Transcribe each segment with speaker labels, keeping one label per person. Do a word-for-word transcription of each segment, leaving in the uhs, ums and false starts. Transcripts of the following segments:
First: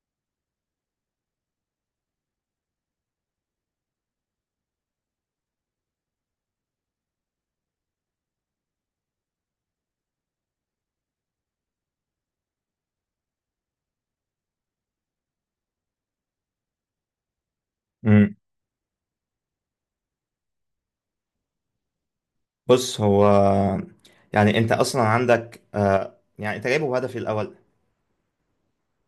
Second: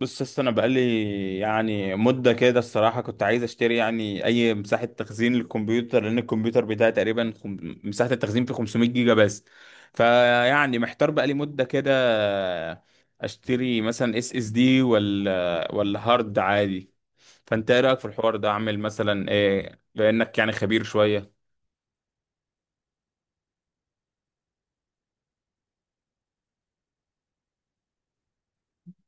Speaker 1: بص يا اسطى، انا بقالي يعني مده كده. الصراحه كنت عايز اشتري يعني اي مساحه تخزين للكمبيوتر، لان الكمبيوتر بتاعي تقريبا خم... مساحه التخزين فيه 500 جيجا بس. فيعني محتار بقالي مده كده، اشتري مثلا اس اس دي ولا ولا هارد عادي. فانت ايه رايك في
Speaker 2: مم.
Speaker 1: الحوار ده؟ اعمل مثلا ايه؟ بانك يعني خبير شويه.
Speaker 2: بص هو يعني انت اصلا عندك آه يعني انت جايبه بهدف إيه الاول؟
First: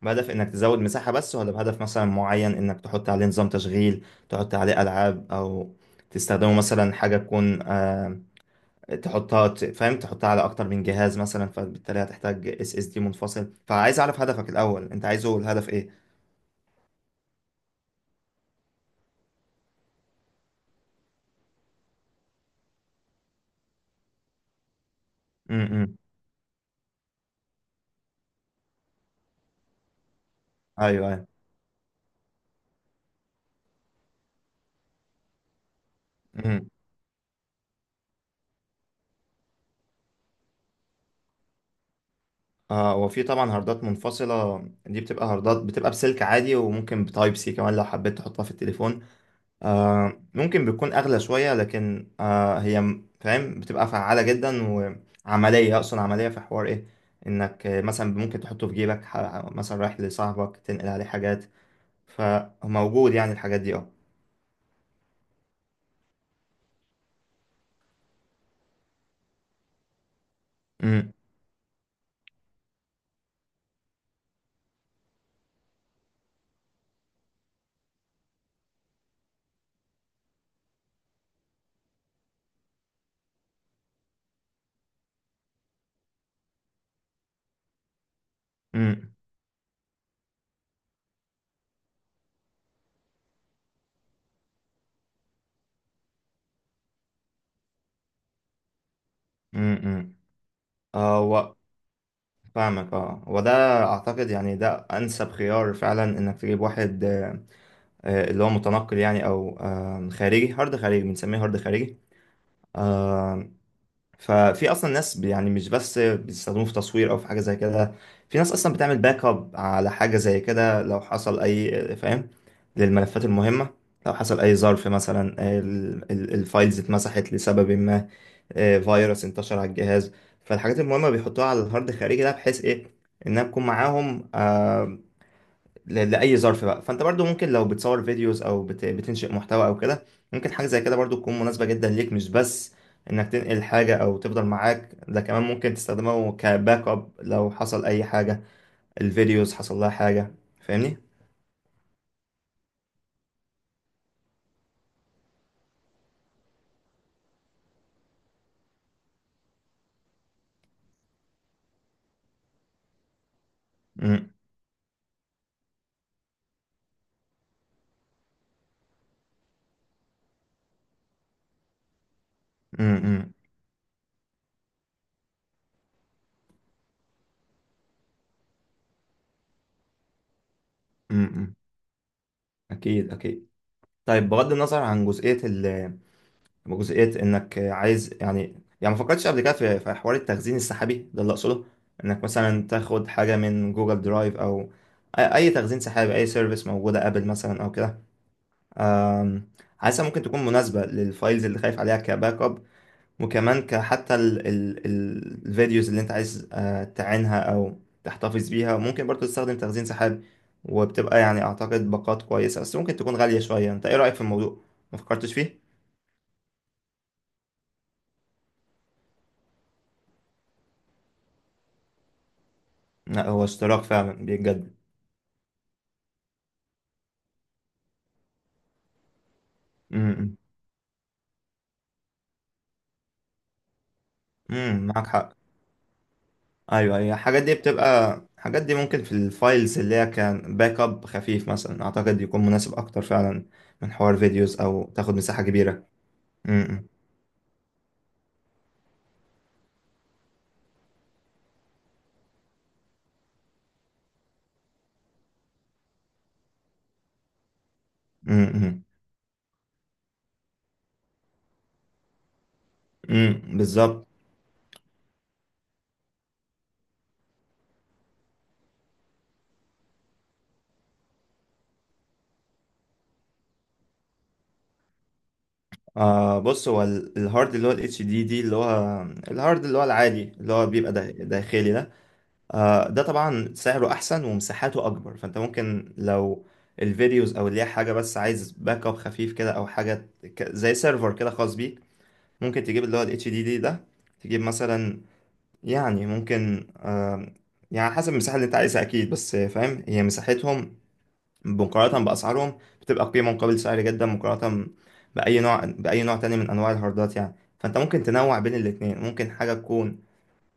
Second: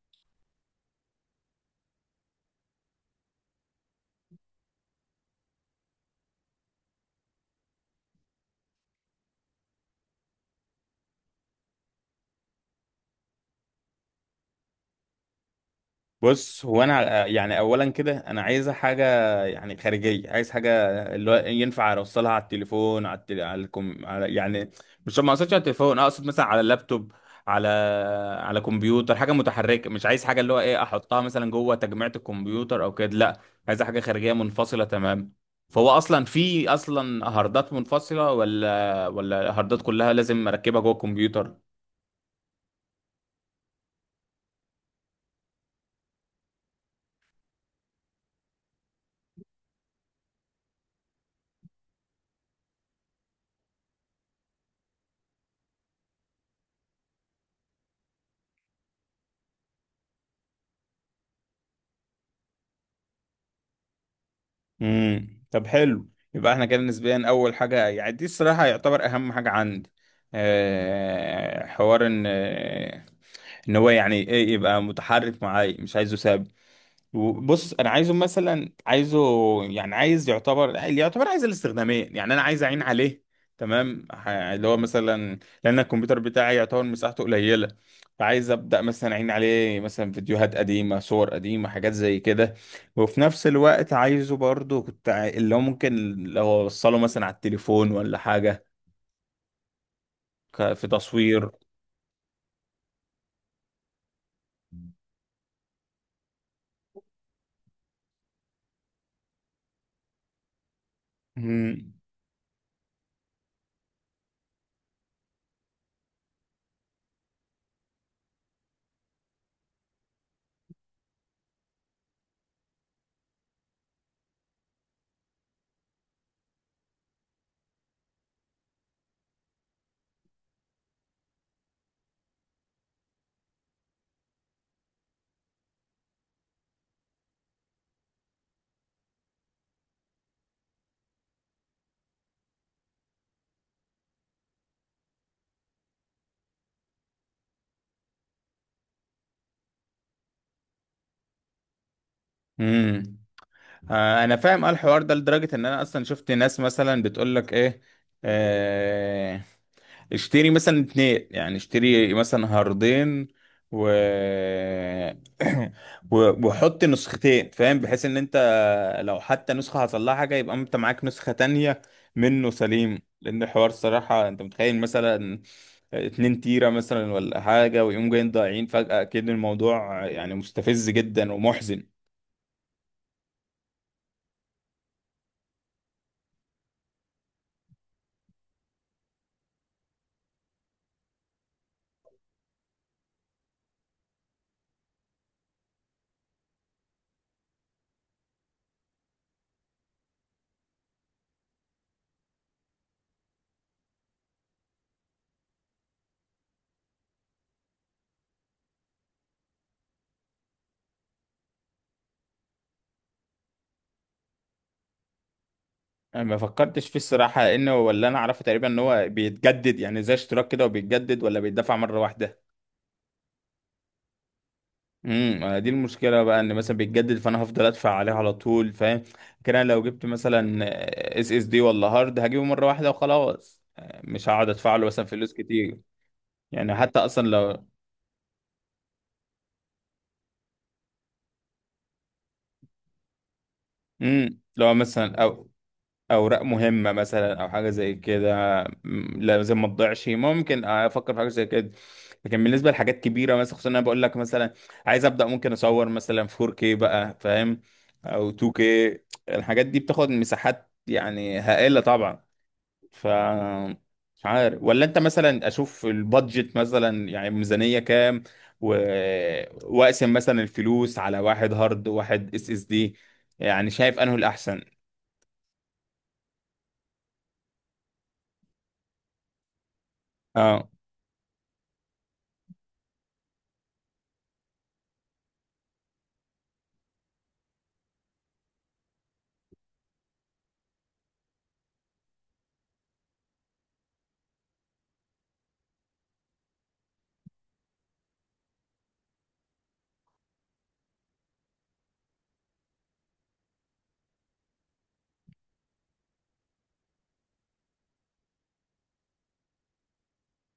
Speaker 2: بهدف انك تزود مساحة بس، ولا بهدف مثلا معين انك تحط عليه نظام تشغيل، تحط عليه العاب، او تستخدمه مثلا حاجة تكون آه تحطها ت- فاهم، تحطها على اكتر من جهاز مثلا، فبالتالي هتحتاج اس اس دي منفصل. فعايز اعرف هدفك الاول، انت عايزه الهدف ايه؟
Speaker 1: بص، هو انا يعني اولا كده انا عايزه حاجه، يعني خارجيه، عايز حاجه اللي هو ينفع اوصلها على التليفون، على التل... على, الكم... على يعني، مش، ما اقصدش على
Speaker 2: امم.
Speaker 1: التليفون، اقصد مثلا على اللابتوب، على على كمبيوتر، حاجه متحركه، مش عايز حاجه اللي هو ايه
Speaker 2: ايوه
Speaker 1: احطها
Speaker 2: ايوه.
Speaker 1: مثلا جوه تجميعة الكمبيوتر او كده، لا، عايز حاجه خارجيه منفصله تمام. فهو اصلا في
Speaker 2: امم.
Speaker 1: اصلا هاردات منفصله ولا ولا هاردات كلها لازم اركبها جوه الكمبيوتر؟
Speaker 2: آه، وفي طبعا هاردات منفصلة. دي بتبقى هاردات، بتبقى بسلك عادي، وممكن بتايب سي كمان لو حبيت تحطها في التليفون. آه، ممكن بتكون أغلى شوية، لكن آه، هي م- فاهم بتبقى فعالة جدا وعملية. أقصد عملية في حوار إيه، إنك آه، مثلا ممكن تحطه في جيبك، ح- مثلا رايح لصاحبك تنقل عليه حاجات، فموجود يعني الحاجات دي أه.
Speaker 1: امم. طب حلو، يبقى احنا كده نسبيا اول حاجه يعني دي الصراحه يعتبر اهم حاجه عندي.
Speaker 2: أمم،
Speaker 1: أه حوار ان آه، ان هو يعني ايه، يبقى متحرك معايا، مش عايزه ثابت. بص انا عايزه مثلا عايزه يعني عايز يعتبر اللي يعتبر عايز الاستخدامين، يعني انا عايز اعين عليه تمام. ح- اللي هو مثلا لان الكمبيوتر بتاعي يعتبر مساحته قليله، فعايز ابدا مثلا
Speaker 2: أمم،
Speaker 1: اعين عليه مثلا فيديوهات قديمه، صور قديمه، حاجات زي كده. وفي نفس الوقت عايزه برضو، كنت عاي- اللي هو ممكن لو اوصله مثلا على التليفون ولا حاجه،
Speaker 2: أمم، أمم.
Speaker 1: ك- في
Speaker 2: آه
Speaker 1: تصوير.
Speaker 2: و... فاهمك. اه، وده أعتقد يعني ده أنسب خيار فعلا، إنك تجيب واحد آه، آه، اللي هو متنقل يعني، أو آه، خارجي. هارد خارجي بنسميه، هارد خارجي. آه، ففي اصلا ناس ب- يعني مش بس بيستخدموه في تصوير او في حاجه زي كده، في ناس اصلا بتعمل باك اب على حاجه زي كده لو حصل اي، فاهم، للملفات المهمه. لو حصل اي ظرف مثلا ال- ال- الفايلز اتمسحت لسبب ما، آه، فيروس انتشر على الجهاز، فالحاجات المهمه بيحطوها على الهارد الخارجي ده، بحيث ايه، انها تكون معاهم آه، ل- لأي ظرف بقى. فأنت برضو ممكن لو بتصور فيديوز، أو بت... بتنشئ محتوى أو كده، ممكن حاجة زي كده برضو تكون مناسبة جدا ليك، مش بس إنك تنقل حاجة أو تفضل معاك، ده كمان ممكن تستخدمه كباك أب لو حصل أي حاجة، الفيديوز حصل لها حاجة. فاهمني؟
Speaker 1: امم. آه، انا فاهم اه الحوار ده لدرجه ان انا اصلا شفت ناس مثلا بتقول لك ايه: آه، اشتري مثلا اتنين، يعني اشتري مثلا هاردين، و...
Speaker 2: أمم،
Speaker 1: و- وحط نسختين، فاهم؟ بحيث ان انت لو حتى نسخه حصل لها حاجه يبقى انت معاك نسخه تانية منه
Speaker 2: أمم،
Speaker 1: سليم.
Speaker 2: أمم،
Speaker 1: لان الحوار الصراحه، انت متخيل مثلا اتنين تيرة مثلا ولا حاجة ويقوم جايين ضايعين فجأة؟ أكيد الموضوع يعني مستفز جدا
Speaker 2: أمم،
Speaker 1: ومحزن.
Speaker 2: أكيد أكيد. طيب، بغض النظر عن جزئية ال جزئية انك عايز يعني، يعني ما فكرتش قبل كده في في حوار التخزين السحابي ده؟ اللي اقصده انك مثلا تاخد حاجة من جوجل درايف، او أي أي تخزين سحابي، أي سيرفيس موجودة، أبل مثلا أو كده. أم، حاسسها ممكن تكون مناسبة للفايلز اللي خايف عليها كباك أب، وكمان كحتى ال ال ال الفيديوز اللي أنت عايز آه، تعينها أو تحتفظ بيها ممكن برضو تستخدم تخزين سحابي. وبتبقى يعني أعتقد باقات كويسة، بس ممكن تكون غالية شوية. أنت إيه رأيك في الموضوع؟ ما فكرتش فيه؟
Speaker 1: انا ما فكرتش فيه الصراحه، لانه ولا انا اعرفه تقريبا، ان هو بيتجدد يعني زي اشتراك كده وبيتجدد ولا بيدفع مره واحده.
Speaker 2: لا، هو اشتراك فعلا بجد.
Speaker 1: امم، دي المشكله بقى، ان مثلا بيتجدد، فانا هفضل ادفع عليه على طول، فاهم؟ كده لو جبت
Speaker 2: امم.
Speaker 1: مثلا اس اس دي ولا هارد هجيبه مره واحده وخلاص، مش هقعد ادفع له
Speaker 2: امم،
Speaker 1: مثلا
Speaker 2: معاك
Speaker 1: فلوس
Speaker 2: حق.
Speaker 1: كتير. يعني حتى
Speaker 2: ايوه، هي
Speaker 1: اصلا
Speaker 2: الحاجات دي
Speaker 1: لو...
Speaker 2: بتبقى، الحاجات دي ممكن في الفايلز اللي هي كان باك اب خفيف مثلا، اعتقد يكون مناسب اكتر فعلا من حوار
Speaker 1: امم
Speaker 2: فيديوز
Speaker 1: لو
Speaker 2: او تاخد
Speaker 1: مثلا
Speaker 2: مساحة
Speaker 1: او
Speaker 2: كبيرة.
Speaker 1: اوراق
Speaker 2: امم.
Speaker 1: مهمه مثلا او حاجه زي كده، م- لازم ما تضيعش، ممكن افكر في حاجه زي كده. لكن بالنسبه لحاجات كبيره مثلا، خصوصا انا بقول لك مثلا عايز ابدا ممكن اصور مثلا فور كيه بقى، فاهم؟ او
Speaker 2: امم. امم،
Speaker 1: تو كيه. الحاجات دي بتاخد مساحات يعني هائله طبعا. ف...
Speaker 2: امم، بالظبط.
Speaker 1: مش عارف، ولا انت مثلا اشوف البادجت مثلا يعني ميزانيه كام، و... واقسم مثلا الفلوس على واحد هارد وواحد اس اس دي، يعني شايف انه الاحسن؟
Speaker 2: آه، بص هو ال- الهارد اللي هو الاتش دي دي، اللي هو الهارد اللي هو العادي، اللي هو
Speaker 1: اه،
Speaker 2: بيبقى دا- داخلي ده، آه ده طبعا سعره احسن ومساحته اكبر. فانت ممكن لو الفيديوز، او اللي هي حاجه بس عايز باك اب خفيف كده او حاجه، ك- زي سيرفر كده خاص بيك، ممكن تجيب اللي هو ال إتش دي دي ده. تجيب مثلا، يعني ممكن آم، يعني حسب المساحة اللي انت عايزها اكيد، بس فاهم، هي مساحتهم مقارنة بأسعارهم بتبقى قيمة مقابل سعر جدا، مقارنة بأي نوع، بأي نوع تاني من أنواع الهاردات يعني. فانت ممكن تنوع بين الاتنين، ممكن حاجة تكون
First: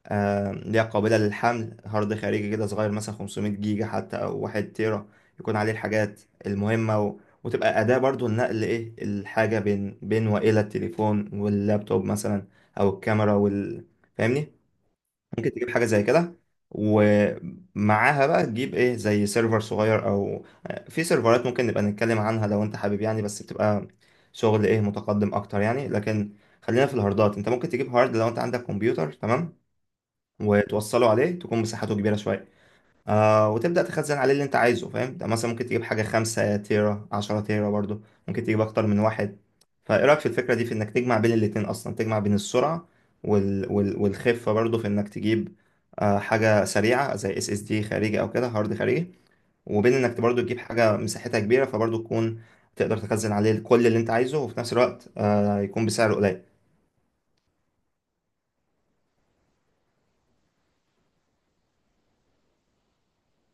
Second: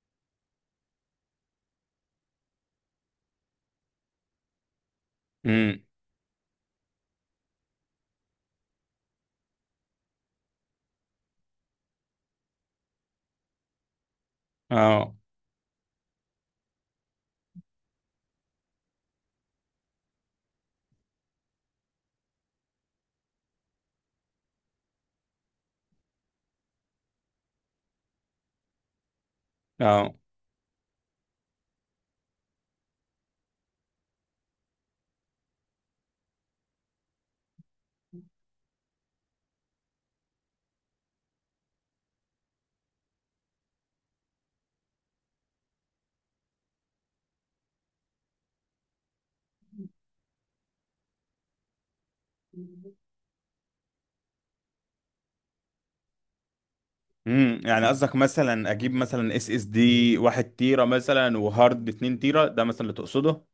Speaker 2: آه، اللي هي قابلة للحمل، هارد خارجي كده صغير مثلا خمسمية جيجا حتى أو واحد تيرا، يكون عليه الحاجات المهمة، و... وتبقى أداة برضو لنقل إيه، الحاجة بين بين وإلى التليفون واللابتوب مثلا، أو الكاميرا وال... فاهمني؟
Speaker 1: اه،
Speaker 2: ممكن تجيب حاجة زي كده، ومعاها بقى تجيب إيه، زي سيرفر صغير، أو آه، في سيرفرات ممكن نبقى نتكلم عنها لو أنت حابب يعني، بس بتبقى شغل إيه، متقدم أكتر يعني. لكن خلينا في الهاردات. أنت ممكن تجيب هارد لو أنت عندك كمبيوتر تمام،
Speaker 1: اه.
Speaker 2: وتوصله عليه، تكون مساحته كبيرة شوية، آه، وتبدأ تخزن عليه اللي انت عايزه، فاهم. ده مثلا ممكن تجيب حاجة خمسة تيرا، عشرة تيرا برضو، ممكن تجيب أكتر من واحد. فإيه رأيك في الفكرة دي، في إنك تجمع بين الاتنين أصلا، تجمع بين السرعة وال... وال... والخفة برضو، في إنك تجيب آه حاجة سريعة زي اس اس دي خارجي أو كده، هارد خارجي، وبين إنك برضو تجيب حاجة مساحتها كبيرة، فبرضو تكون تقدر تخزن عليه كل اللي انت عايزه، وفي نفس الوقت آه يكون بسعر قليل.
Speaker 1: امم، يعني قصدك مثلا اجيب مثلا اس اس دي واحد تيرة مثلا وهارد اتنين تيرة، ده مثلا اللي تقصده؟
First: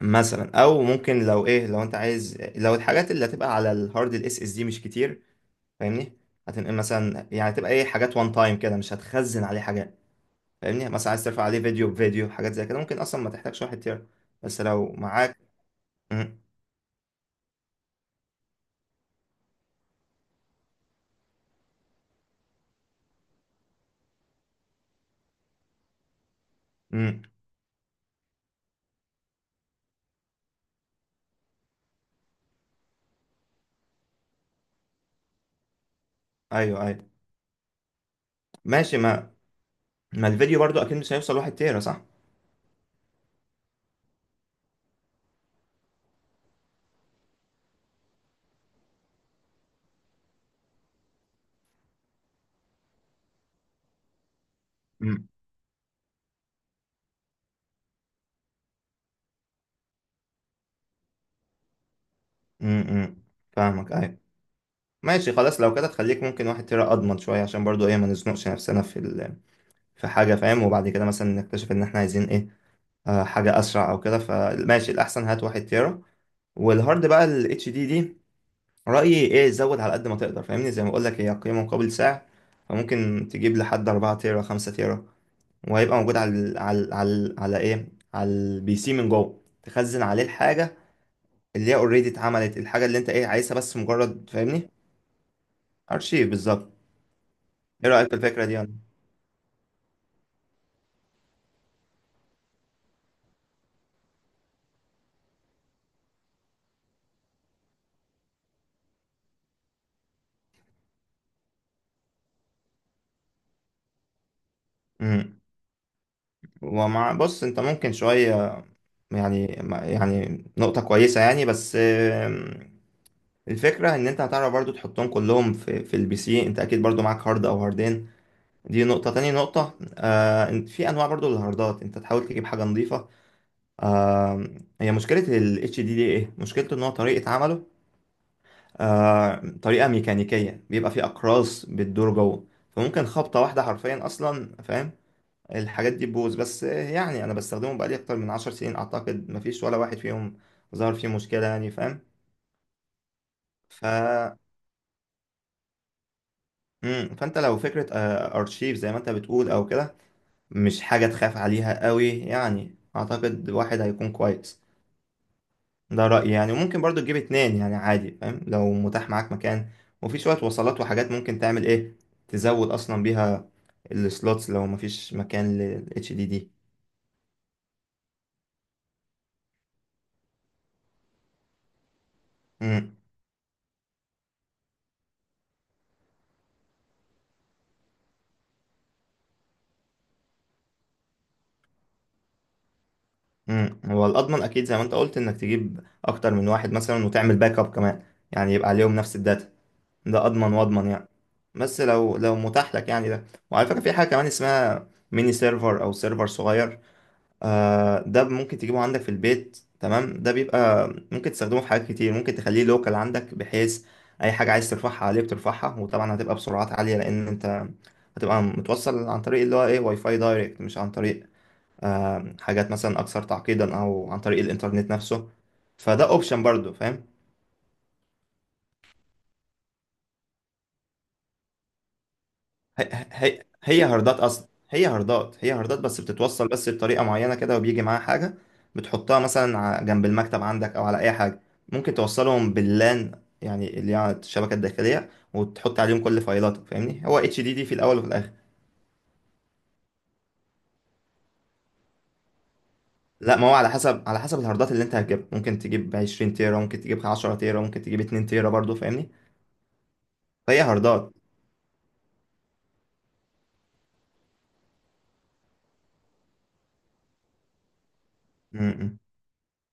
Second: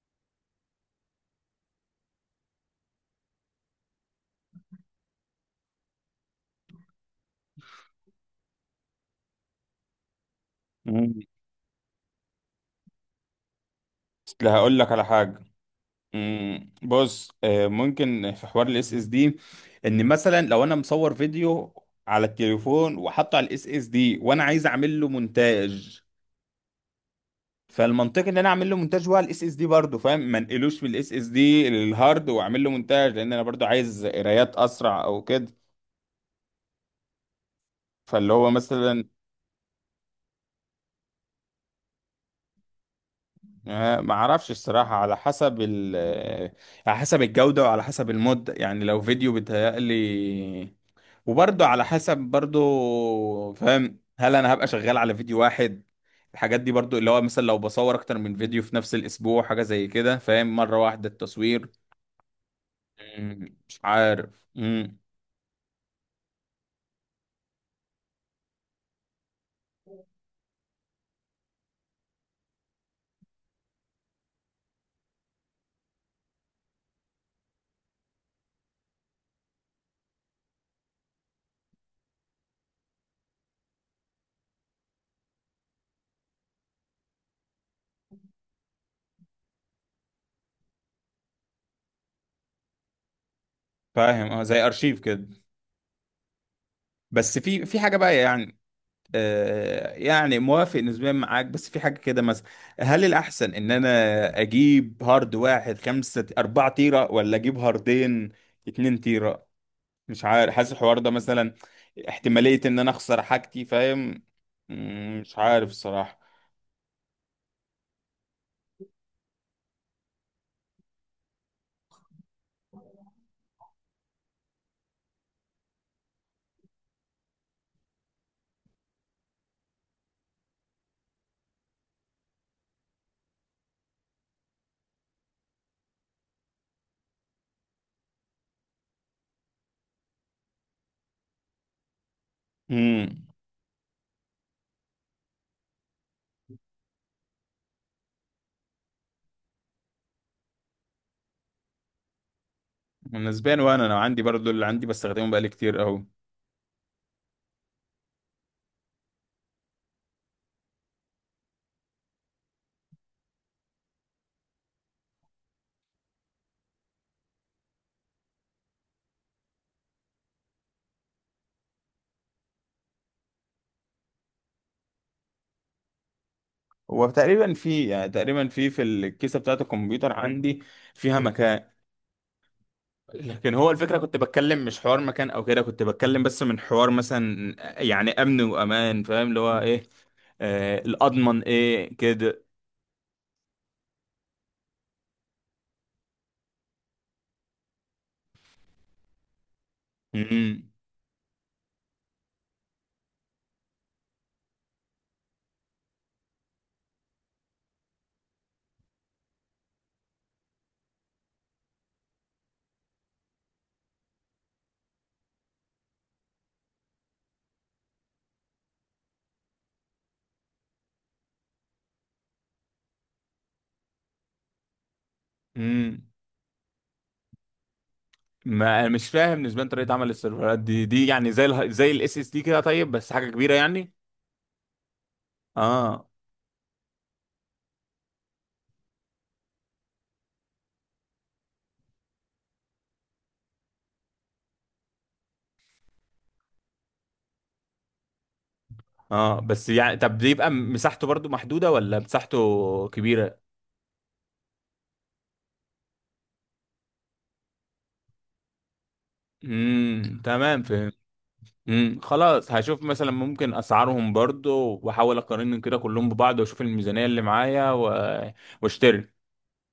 Speaker 2: مثلا، او ممكن لو ايه، لو انت عايز، لو الحاجات اللي هتبقى على الهارد الاس اس دي مش كتير، فاهمني، هتنقل مثلا، يعني تبقى ايه، حاجات وان تايم كده، مش هتخزن عليه حاجات، فاهمني. مثلا
Speaker 1: مم.
Speaker 2: عايز ترفع عليه فيديو بفيديو حاجات زي كده، ممكن اصلا ما تحتاجش واحد تيرا،
Speaker 1: اصل
Speaker 2: بس
Speaker 1: هقول
Speaker 2: لو
Speaker 1: لك على
Speaker 2: معاك.
Speaker 1: حاجة.
Speaker 2: امم.
Speaker 1: مم. بص، آه، ممكن في حوار الاس اس دي، ان مثلا لو انا مصور فيديو على التليفون وحاطه على الاس اس دي وانا عايز اعمل له مونتاج،
Speaker 2: امم.
Speaker 1: فالمنطقي ان انا اعمل له مونتاج هو على الاس اس دي برضه، فاهم؟ ما انقلوش من الاس اس دي للهارد واعمل له مونتاج، لان انا برضه عايز قرايات اسرع او كده.
Speaker 2: ايوه ايوه.
Speaker 1: فاللي هو
Speaker 2: ماشي.
Speaker 1: مثلا...
Speaker 2: ما ما الفيديو برضو اكيد مش هيوصل واحد تيرا، صح؟
Speaker 1: آه، ما اعرفش الصراحة، على حسب ال آه، على حسب الجودة وعلى حسب المدة، يعني لو فيديو بيتهيألي، وبرضه على حسب، برضه فاهم هل انا هبقى شغال على
Speaker 2: امم.
Speaker 1: فيديو واحد. الحاجات دي برضه اللي هو مثلا لو بصور اكتر من فيديو في نفس الاسبوع، حاجة زي كده، فاهم؟ مرة واحدة التصوير.
Speaker 2: امم،
Speaker 1: مم، مش
Speaker 2: فاهمك، ايوه.
Speaker 1: عارف مم،
Speaker 2: ماشي خلاص، لو كده تخليك ممكن واحد تيرا اضمن شويه، عشان برضو ايه، ما نزنقش نفسنا في ال... في حاجه، فاهم، وبعد كده مثلا نكتشف ان احنا عايزين ايه، آه، حاجة أسرع أو كده. فماشي، الأحسن هات واحد تيرا. والهارد بقى ال اتش دي دي، رأيي إيه، زود على قد ما تقدر، فاهمني، زي ما بقولك هي قيمة مقابل سعر. فممكن تجيب لحد أربعة تيرا، خمسة تيرا، وهيبقى موجود على ال على ال على, ال على إيه، على البي سي من جوه، تخزن عليه الحاجة اللي هي أوريدي اتعملت، الحاجة اللي أنت إيه عايزها، بس
Speaker 1: فاهم،
Speaker 2: مجرد،
Speaker 1: اه، زي
Speaker 2: فاهمني.
Speaker 1: ارشيف كده.
Speaker 2: أرشيف بالظبط.
Speaker 1: بس في في
Speaker 2: إيه
Speaker 1: حاجة
Speaker 2: رأيك في
Speaker 1: بقى
Speaker 2: الفكرة دي
Speaker 1: يعني.
Speaker 2: يعني؟
Speaker 1: آه، يعني موافق نسبيا معاك، بس في حاجة كده مثلا: هل الأحسن إن أنا أجيب هارد واحد خمسة أربعة تيرة، ولا أجيب هاردين اتنين تيرة؟ مش عارف، حاسس الحوار ده مثلا احتمالية إن أنا أخسر حاجتي، فاهم؟ مم، مش
Speaker 2: مم.
Speaker 1: عارف الصراحة.
Speaker 2: ومع، بص أنت ممكن شوية يعني، يعني نقطة كويسة يعني، بس الفكرة ان انت هتعرف برضو تحطهم كلهم في, في البي سي، انت اكيد برضو معاك هارد او هاردين، دي نقطة. تاني نقطة آه، إن في انواع برضو للهاردات، انت تحاول تجيب حاجة نظيفة آه. هي مشكلة ال إتش دي دي ايه مشكلته، ان هو طريقة عمله آه، طريقة ميكانيكية، بيبقى فيه اقراص بتدور جوه، فممكن
Speaker 1: امم.
Speaker 2: خبطة واحدة حرفيا اصلا، فاهم، الحاجات دي تبوظ. بس آه، يعني انا بستخدمه بقالي اكتر من عشر سنين، اعتقد مفيش ولا واحد فيهم ظهر فيه مشكلة يعني، فاهم.
Speaker 1: نسبيا،
Speaker 2: ف
Speaker 1: وأنا أنا عندي برضو، اللي عندي بستخدمه بقالي كتير أوي.
Speaker 2: امم، فانت لو فكره آه، ارشيف زي ما انت بتقول او كده، مش حاجه تخاف عليها قوي يعني، اعتقد واحد هيكون كويس، ده رايي يعني. وممكن برضو تجيب اتنين يعني عادي، فاهم، لو متاح معاك مكان، وفي شويه وصلات وحاجات، ممكن تعمل ايه، تزود اصلا بيها السلوتس لو مفيش مكان للاتش دي دي.
Speaker 1: هو تقريبا في، يعني تقريبا في في الكيسة بتاعة الكمبيوتر عندي فيها مكان.
Speaker 2: امم.
Speaker 1: لكن هو الفكرة كنت بتكلم مش حوار مكان أو كده، كنت بتكلم بس من حوار مثلا يعني أمن وأمان، فاهم؟ اللي هو إيه آه الأضمن إيه كده.
Speaker 2: امم، هو الاضمن اكيد زي ما انت قلت، انك تجيب اكتر من واحد مثلا وتعمل باك اب كمان، يعني يبقى عليهم نفس الداتا، ده اضمن
Speaker 1: امم،
Speaker 2: واضمن يعني. بس لو لو متاح لك يعني ده. وعلى فكرة في حاجة كمان اسمها ميني سيرفر أو سيرفر صغير، آه، ده ممكن تجيبه عندك في البيت، تمام، ده بيبقى ممكن تستخدمه في حاجات كتير، ممكن تخليه لوكال عندك، بحيث أي حاجة عايز ترفعها عليه بترفعها، وطبعا هتبقى بسرعات عالية، لأن أنت هتبقى متوصل عن طريق اللي هو إيه، واي فاي دايركت، مش عن طريق آه حاجات مثلا أكثر تعقيدا، أو عن طريق الإنترنت نفسه.
Speaker 1: امم.
Speaker 2: فده أوبشن برضو، فاهم.
Speaker 1: ما أنا مش فاهم نسبيا طريقة عمل السيرفرات دي دي يعني زي ال زي الاس اس دي كده، طيب
Speaker 2: هي
Speaker 1: بس حاجة
Speaker 2: هي
Speaker 1: كبيرة
Speaker 2: هي
Speaker 1: يعني؟
Speaker 2: هاردات اصلا، هي هاردات هي هاردات، بس
Speaker 1: اه.
Speaker 2: بتتوصل بس بطريقه معينه كده، وبيجي معاها حاجه بتحطها مثلا ع- جنب المكتب عندك او على اي حاجه، ممكن توصلهم باللان، يعني اللي هي على الشبكه الداخليه، وتحط عليهم كل فايلاتك، فاهمني. هو اتش دي دي في الاول وفي الاخر.
Speaker 1: اه، بس يعني طب دي يبقى مساحته برضو محدودة ولا مساحته
Speaker 2: لا،
Speaker 1: كبيرة؟
Speaker 2: ما هو على حسب، على حسب الهاردات اللي انت هتجيبها، ممكن تجيب عشرين تيرا، ممكن تجيب عشرة تيرا، ممكن تجيب اتنين تيرا برضو، فاهمني.
Speaker 1: امم،
Speaker 2: فهي
Speaker 1: تمام، فهمت.
Speaker 2: هاردات.
Speaker 1: امم، خلاص، هشوف مثلا ممكن اسعارهم برضو واحاول اقارنهم كده كلهم ببعض واشوف الميزانية اللي معايا، و...
Speaker 2: م- م.
Speaker 1: واشتري.